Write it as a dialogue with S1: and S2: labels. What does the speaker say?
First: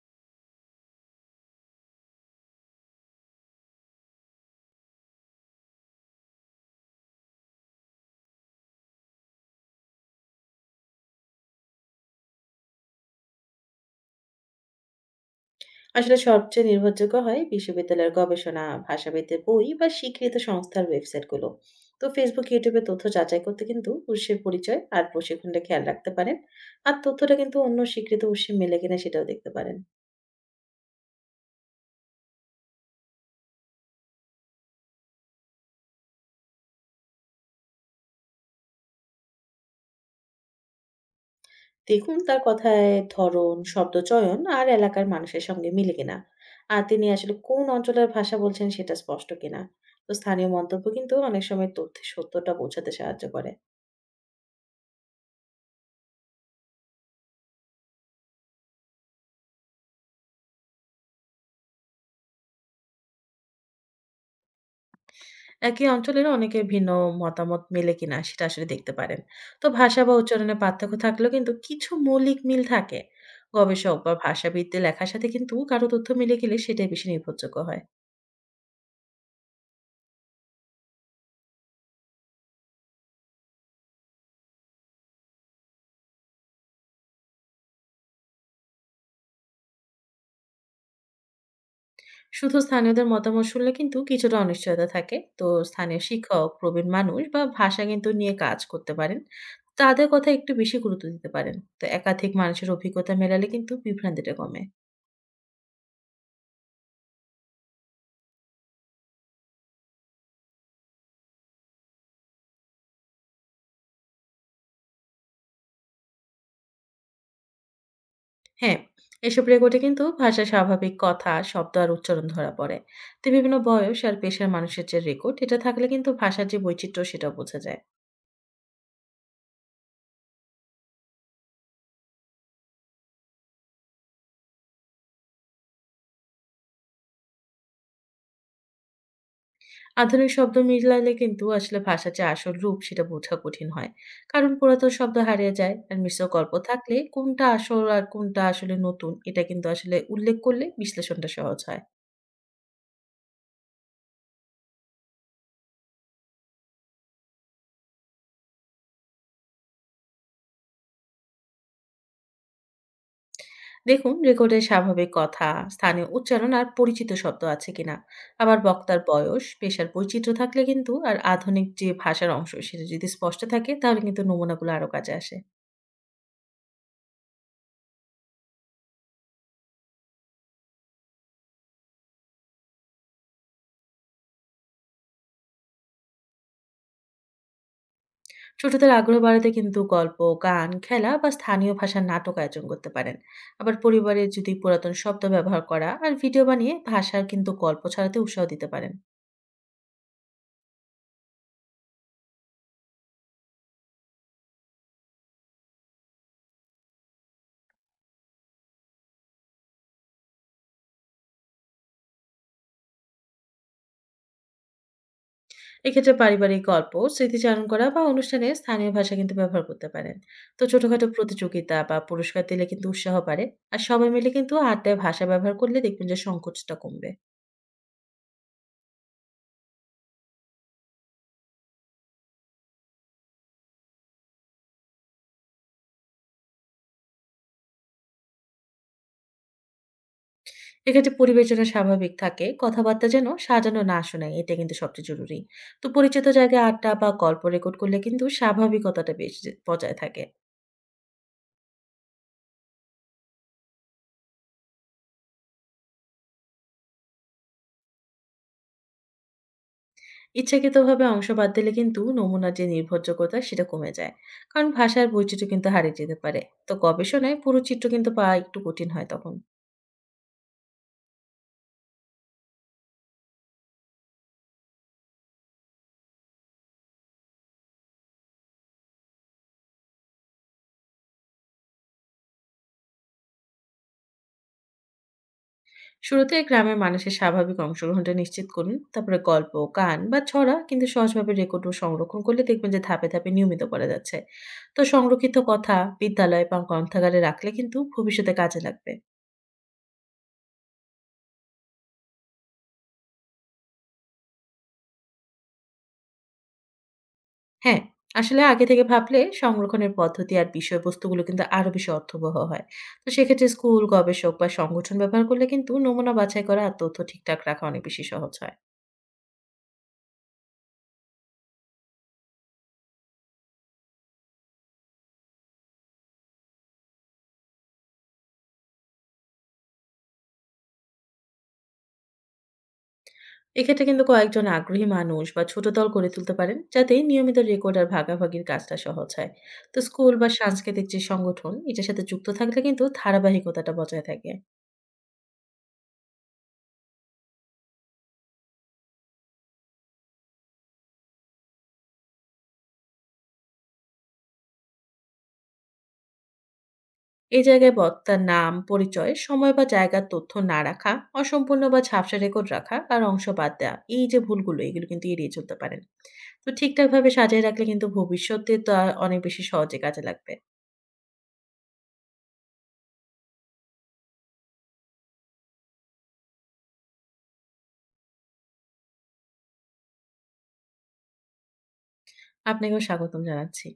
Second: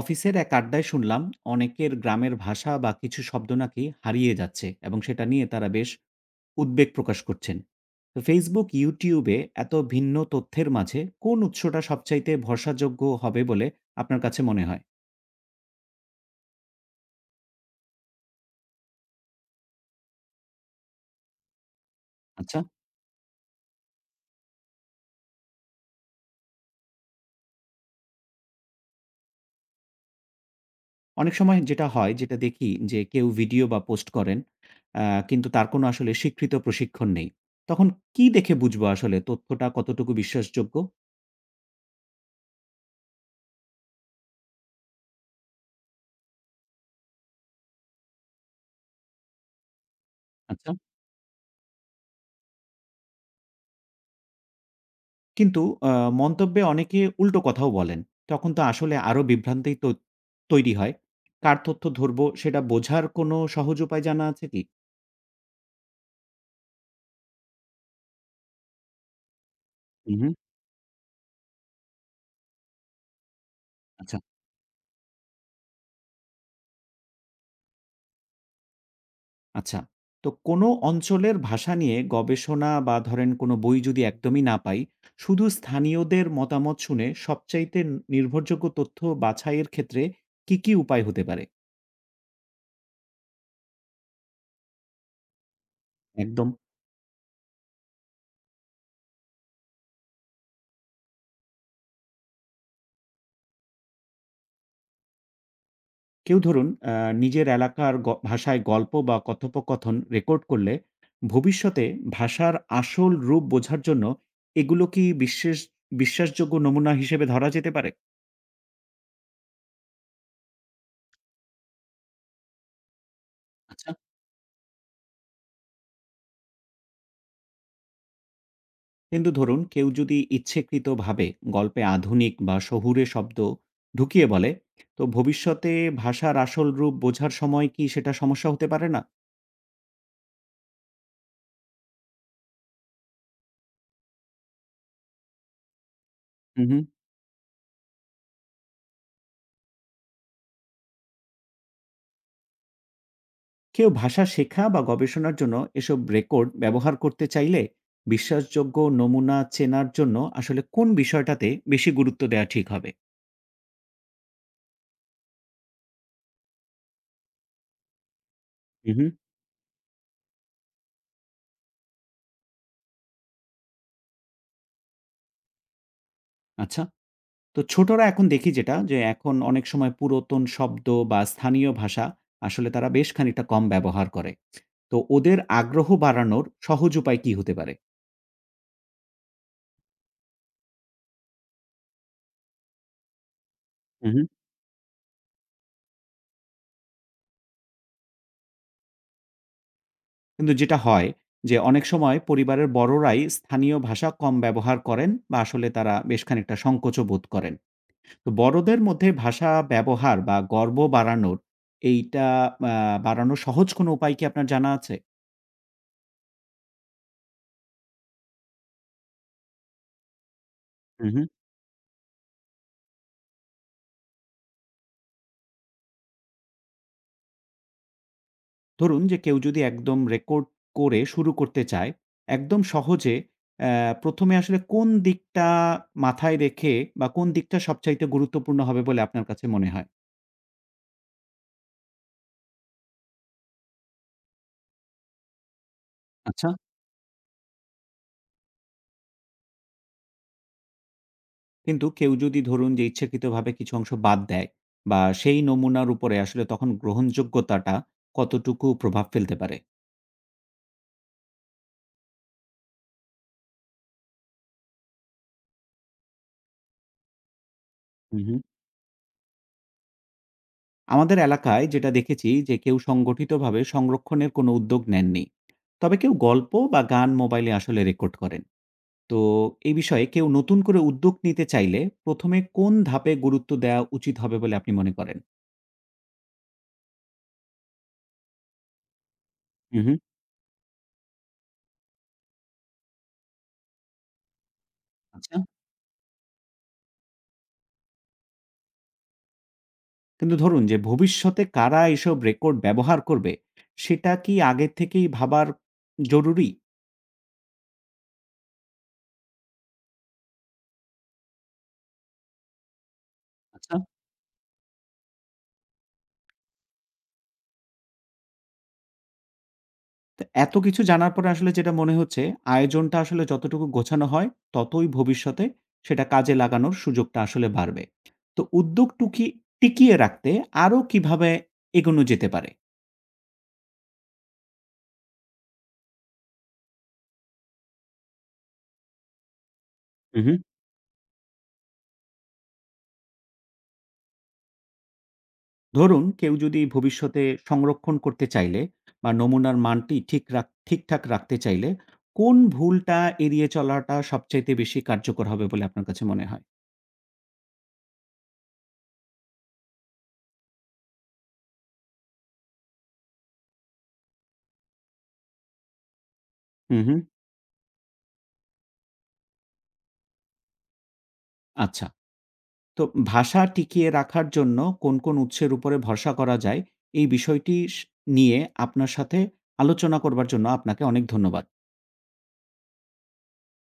S1: অফিসের এক আড্ডায় শুনলাম অনেকের গ্রামের ভাষা বা কিছু শব্দ নাকি হারিয়ে যাচ্ছে, এবং সেটা নিয়ে তারা বেশ উদ্বেগ প্রকাশ করছেন। তো ফেসবুক ইউটিউবে এত ভিন্ন তথ্যের মাঝে কোন উৎসটা সবচাইতে ভরসাযোগ্য হবে বলে আপনার কাছে মনে হয়?
S2: আসলে সবচেয়ে নির্ভরযোগ্য হয় বিশ্ববিদ্যালয়ের গবেষণা, ভাষাবিদের বই বা স্বীকৃত সংস্থার ওয়েবসাইটগুলো। তো ফেসবুক,
S1: আচ্ছা।
S2: ইউটিউবে তথ্য যাচাই করতে কিন্তু উৎসের পরিচয় আর প্রশিক্ষণটা খেয়াল রাখতে পারেন। আর তথ্যটা কিন্তু অন্য স্বীকৃত উৎসে মেলে কিনা সেটাও দেখতে পারেন।
S1: অনেক সময় যেটা হয়, যেটা দেখি যে কেউ ভিডিও বা পোস্ট করেন, কিন্তু তার কোনো আসলে স্বীকৃত প্রশিক্ষণ নেই। তখন কি দেখে বুঝবো আসলে তথ্যটা কতটুকু বিশ্বাসযোগ্য?
S2: দেখুন তার কথায় ধরন, শব্দ চয়ন আর এলাকার মানুষের সঙ্গে মিলে কিনা। আর তিনি আসলে কোন অঞ্চলের ভাষা বলছেন সেটা স্পষ্ট কিনা। তো স্থানীয়
S1: আচ্ছা।
S2: মন্তব্য কিন্তু অনেক সময় তথ্যের সত্যটা বোঝাতে সাহায্য করে।
S1: কিন্তু আ মন্তব্যে অনেকে উল্টো কথাও বলেন। তখন তো আসলে আরো বিভ্রান্তি তো তৈরি হয়। কার তথ্য ধরব সেটা বোঝার কোনো সহজ উপায় জানা আছে কি?
S2: একই অঞ্চলের অনেকের ভিন্ন মতামত মেলে কিনা সেটা আসলে দেখতে পারেন। তো ভাষা
S1: হু,
S2: বা
S1: হুম।
S2: উচ্চারণে পার্থক্য থাকলেও কিন্তু কিছু মৌলিক মিল থাকে। গবেষক বা
S1: আচ্ছা।
S2: ভাষাবিদদের লেখার সাথে কিন্তু কারো তথ্য মিলে গেলে সেটাই বেশি নির্ভরযোগ্য হয়।
S1: আচ্ছা। তো কোনো অঞ্চলের ভাষা নিয়ে গবেষণা বা ধরেন কোনো বই যদি একদমই না পাই, শুধু স্থানীয়দের মতামত শুনে সবচাইতে নির্ভরযোগ্য তথ্য বাছাইয়ের ক্ষেত্রে কি উপায় হতে পারে?
S2: শুধু স্থানীয়দের মতামত শুনলে কিন্তু কিছুটা অনিশ্চয়তা থাকে। তো স্থানীয় শিক্ষক,
S1: একদম।
S2: প্রবীণ মানুষ বা ভাষা কিন্তু নিয়ে কাজ করতে পারেন। তাদের কথা একটু বেশি গুরুত্ব দিতে পারেন। তো একাধিক মানুষের অভিজ্ঞতা মেলালে কিন্তু বিভ্রান্তিটা কমে।
S1: কেউ ধরুন নিজের এলাকার গ ভাষায় গল্প বা কথোপকথন রেকর্ড করলে ভবিষ্যতে ভাষার আসল রূপ বোঝার জন্য এগুলো কি বিশ্বাসযোগ্য নমুনা হিসেবে ধরা যেতে পারে?
S2: হ্যাঁ, এসব রেকর্ডে কিন্তু ভাষার স্বাভাবিক কথা, শব্দ আর উচ্চারণ ধরা পড়ে। তো বিভিন্ন
S1: আচ্ছা।
S2: বয়স আর পেশার মানুষের যে রেকর্ড, এটা থাকলে কিন্তু ভাষার যে বৈচিত্র্য সেটা বোঝা যায়।
S1: কিন্তু ধরুন কেউ যদি ইচ্ছাকৃতভাবে গল্পে আধুনিক বা শহুরে শব্দ ঢুকিয়ে বলে, তো ভবিষ্যতে ভাষার আসল রূপ বোঝার সময় কি সেটা সমস্যা হতে পারে না?
S2: আধুনিক শব্দ মিলালে কিন্তু আসলে ভাষার যে আসল রূপ সেটা বোঝা কঠিন হয়। কারণ পুরাতন শব্দ হারিয়ে যায় আর মিশ্র গল্প
S1: হুম, হুম।
S2: থাকলে কোনটা আসল আর কোনটা আসলে নতুন এটা কিন্তু আসলে উল্লেখ করলে বিশ্লেষণটা সহজ হয়।
S1: কেউ ভাষা শেখা বা গবেষণার জন্য এসব রেকর্ড ব্যবহার করতে চাইলে বিশ্বাসযোগ্য নমুনা চেনার জন্য আসলে কোন বিষয়টাতে বেশি গুরুত্ব দেওয়া ঠিক হবে?
S2: দেখুন রেকর্ডে স্বাভাবিক কথা, স্থানীয় উচ্চারণ আর পরিচিত শব্দ আছে কিনা। আবার বক্তার
S1: হুম।
S2: বয়স, পেশার বৈচিত্র্য থাকলে কিন্তু আর আধুনিক যে ভাষার অংশ সেটা যদি স্পষ্ট থাকে তাহলে কিন্তু নমুনাগুলো আরো কাজে আসে।
S1: আচ্ছা। তো ছোটরা এখন দেখি যেটা, যে এখন অনেক সময় পুরাতন শব্দ বা স্থানীয় ভাষা আসলে তারা বেশ খানিকটা কম ব্যবহার করে। তো ওদের আগ্রহ বাড়ানোর সহজ উপায় কি হতে পারে?
S2: ছোটদের আগ্রহ বাড়াতে কিন্তু গল্প, গান, খেলা বা স্থানীয় ভাষার নাটক আয়োজন করতে পারেন। আবার
S1: হুম।
S2: পরিবারে যদি পুরাতন শব্দ ব্যবহার করা আর ভিডিও বানিয়ে ভাষার কিন্তু গল্প ছড়াতে উৎসাহ দিতে পারেন।
S1: কিন্তু যেটা হয় যে অনেক সময় পরিবারের বড়রাই স্থানীয় ভাষা কম ব্যবহার করেন, বা আসলে তারা বেশ খানিকটা সংকোচ বোধ করেন। তো বড়দের মধ্যে ভাষা ব্যবহার বা গর্ব বাড়ানোর এইটা আ সহজ কোনো উপায় কি আপনার জানা আছে?
S2: এক্ষেত্রে পারিবারিক গল্প স্মৃতিচারণ করা বা অনুষ্ঠানে স্থানীয় ভাষা কিন্তু ব্যবহার করতে পারেন। তো ছোটখাটো
S1: হু, হু।
S2: প্রতিযোগিতা বা পুরস্কার দিলে কিন্তু উৎসাহ বাড়ে। আর সবাই মিলে কিন্তু আড্ডায় ভাষা ব্যবহার করলে দেখবেন যে সংকোচটা কমবে।
S1: ধরুন যে কেউ যদি একদম রেকর্ড করে শুরু করতে চায়, একদম সহজে ১ম এ আসলে কোন দিকটা মাথায় রেখে বা কোন দিকটা সবচাইতে গুরুত্বপূর্ণ হবে বলে আপনার কাছে মনে হয়?
S2: এক্ষেত্রে পরিবেশ যেন স্বাভাবিক থাকে, কথাবার্তা যেন সাজানো না শোনায়, এটা কিন্তু সবচেয়ে জরুরি। তো পরিচিত
S1: আচ্ছা।
S2: জায়গায় আড্ডা বা গল্প রেকর্ড করলে কিন্তু স্বাভাবিকতাটা বেশ বজায় থাকে।
S1: কিন্তু কেউ যদি ধরুন যে ইচ্ছাকৃতভাবে কিছু অংশ বাদ দেয় বা সেই নমুনার উপরে আসলে, তখন গ্রহণযোগ্যতাটা কতটুকু প্রভাব ফেলতে পারে?
S2: ইচ্ছাকৃতভাবে অংশ বাদ দিলে কিন্তু নমুনার যে নির্ভরযোগ্যতা সেটা কমে যায়। কারণ ভাষার বৈচিত্র্য কিন্তু হারিয়ে যেতে পারে। তো গবেষণায় পুরো চিত্র কিন্তু
S1: হু,
S2: পাওয়া
S1: হু।
S2: একটু কঠিন হয় তখন।
S1: আমাদের এলাকায় যেটা দেখেছি যে কেউ সংগঠিতভাবে সংরক্ষণের কোনো উদ্যোগ নেননি, তবে কেউ গল্প বা গান মোবাইলে আসলে রেকর্ড করেন। তো এই বিষয়ে কেউ নতুন করে উদ্যোগ নিতে চাইলে প্রথমে কোন ধাপে গুরুত্ব দেওয়া উচিত হবে বলে আপনি মনে করেন?
S2: শুরুতে গ্রামের মানুষের স্বাভাবিক অংশগ্রহণটা নিশ্চিত করুন, তারপরে গল্প,
S1: হুম।
S2: গান বা ছড়া কিন্তু সহজভাবে রেকর্ড ও সংরক্ষণ করলে দেখবেন যে ধাপে ধাপে নিয়মিত করা যাচ্ছে। তো সংরক্ষিত
S1: আচ্ছা।
S2: কথা বিদ্যালয় বা গ্রন্থাগারে রাখলে কিন্তু ভবিষ্যতে কাজে লাগবে।
S1: কিন্তু ধরুন যে ভবিষ্যতে কারা এসব রেকর্ড ব্যবহার করবে সেটা কি আগের থেকেই ভাবার জরুরি?
S2: হ্যাঁ, আসলে আগে থেকে ভাবলে সংরক্ষণের পদ্ধতি আর বিষয়বস্তুগুলো কিন্তু আরো বেশি অর্থবহ হয়। তো সেক্ষেত্রে
S1: আচ্ছা।
S2: স্কুল, গবেষক বা সংগঠন ব্যবহার করলে কিন্তু নমুনা বাছাই করা আর তথ্য ঠিকঠাক রাখা অনেক বেশি সহজ হয়।
S1: তো এত কিছু জানার পরে আসলে যেটা মনে হচ্ছে, আয়োজনটা আসলে যতটুকু গোছানো হয়, ততই ভবিষ্যতে সেটা কাজে লাগানোর সুযোগটা আসলে বাড়বে। তো উদ্যোগ টিকিয়ে রাখতে আরো কিভাবে এগোনো যেতে পারে?
S2: এক্ষেত্রে কিন্তু কয়েকজন আগ্রহী মানুষ বা ছোট দল গড়ে তুলতে পারেন, যাতে নিয়মিত রেকর্ড আর ভাগাভাগির কাজটা সহজ হয়। তো স্কুল
S1: হু,
S2: বা
S1: হুম।
S2: সাংস্কৃতিক যে সংগঠন, এটার সাথে যুক্ত থাকলে কিন্তু ধারাবাহিকতাটা বজায় থাকে।
S1: ধরুন কেউ যদি ভবিষ্যতে সংরক্ষণ করতে চাইলে বা নমুনার মানটি ঠিকঠাক রাখতে চাইলে, কোন ভুলটা এড়িয়ে চলাটা সবচাইতে বেশি কার্যকর হবে বলে আপনার কাছে মনে হয়?
S2: এই জায়গায় বক্তার নাম, পরিচয়, সময় বা জায়গার তথ্য না রাখা, অসম্পূর্ণ বা ঝাপসা রেকর্ড রাখা আর অংশ বাদ দেওয়া, এই যে ভুলগুলো এগুলো কিন্তু এড়িয়ে চলতে পারেন। তো
S1: হু, হুম।
S2: ঠিকঠাকভাবে সাজিয়ে রাখলে কিন্তু ভবিষ্যতে তা অনেক বেশি সহজে কাজে লাগবে।
S1: আচ্ছা। তো ভাষা টিকিয়ে রাখার জন্য কোন উৎসের উপরে ভরসা করা যায়, এই বিষয়টি নিয়ে আপনার সাথে আলোচনা করবার জন্য আপনাকে অনেক ধন্যবাদ।
S2: আপনাকেও স্বাগতম জানাচ্ছি।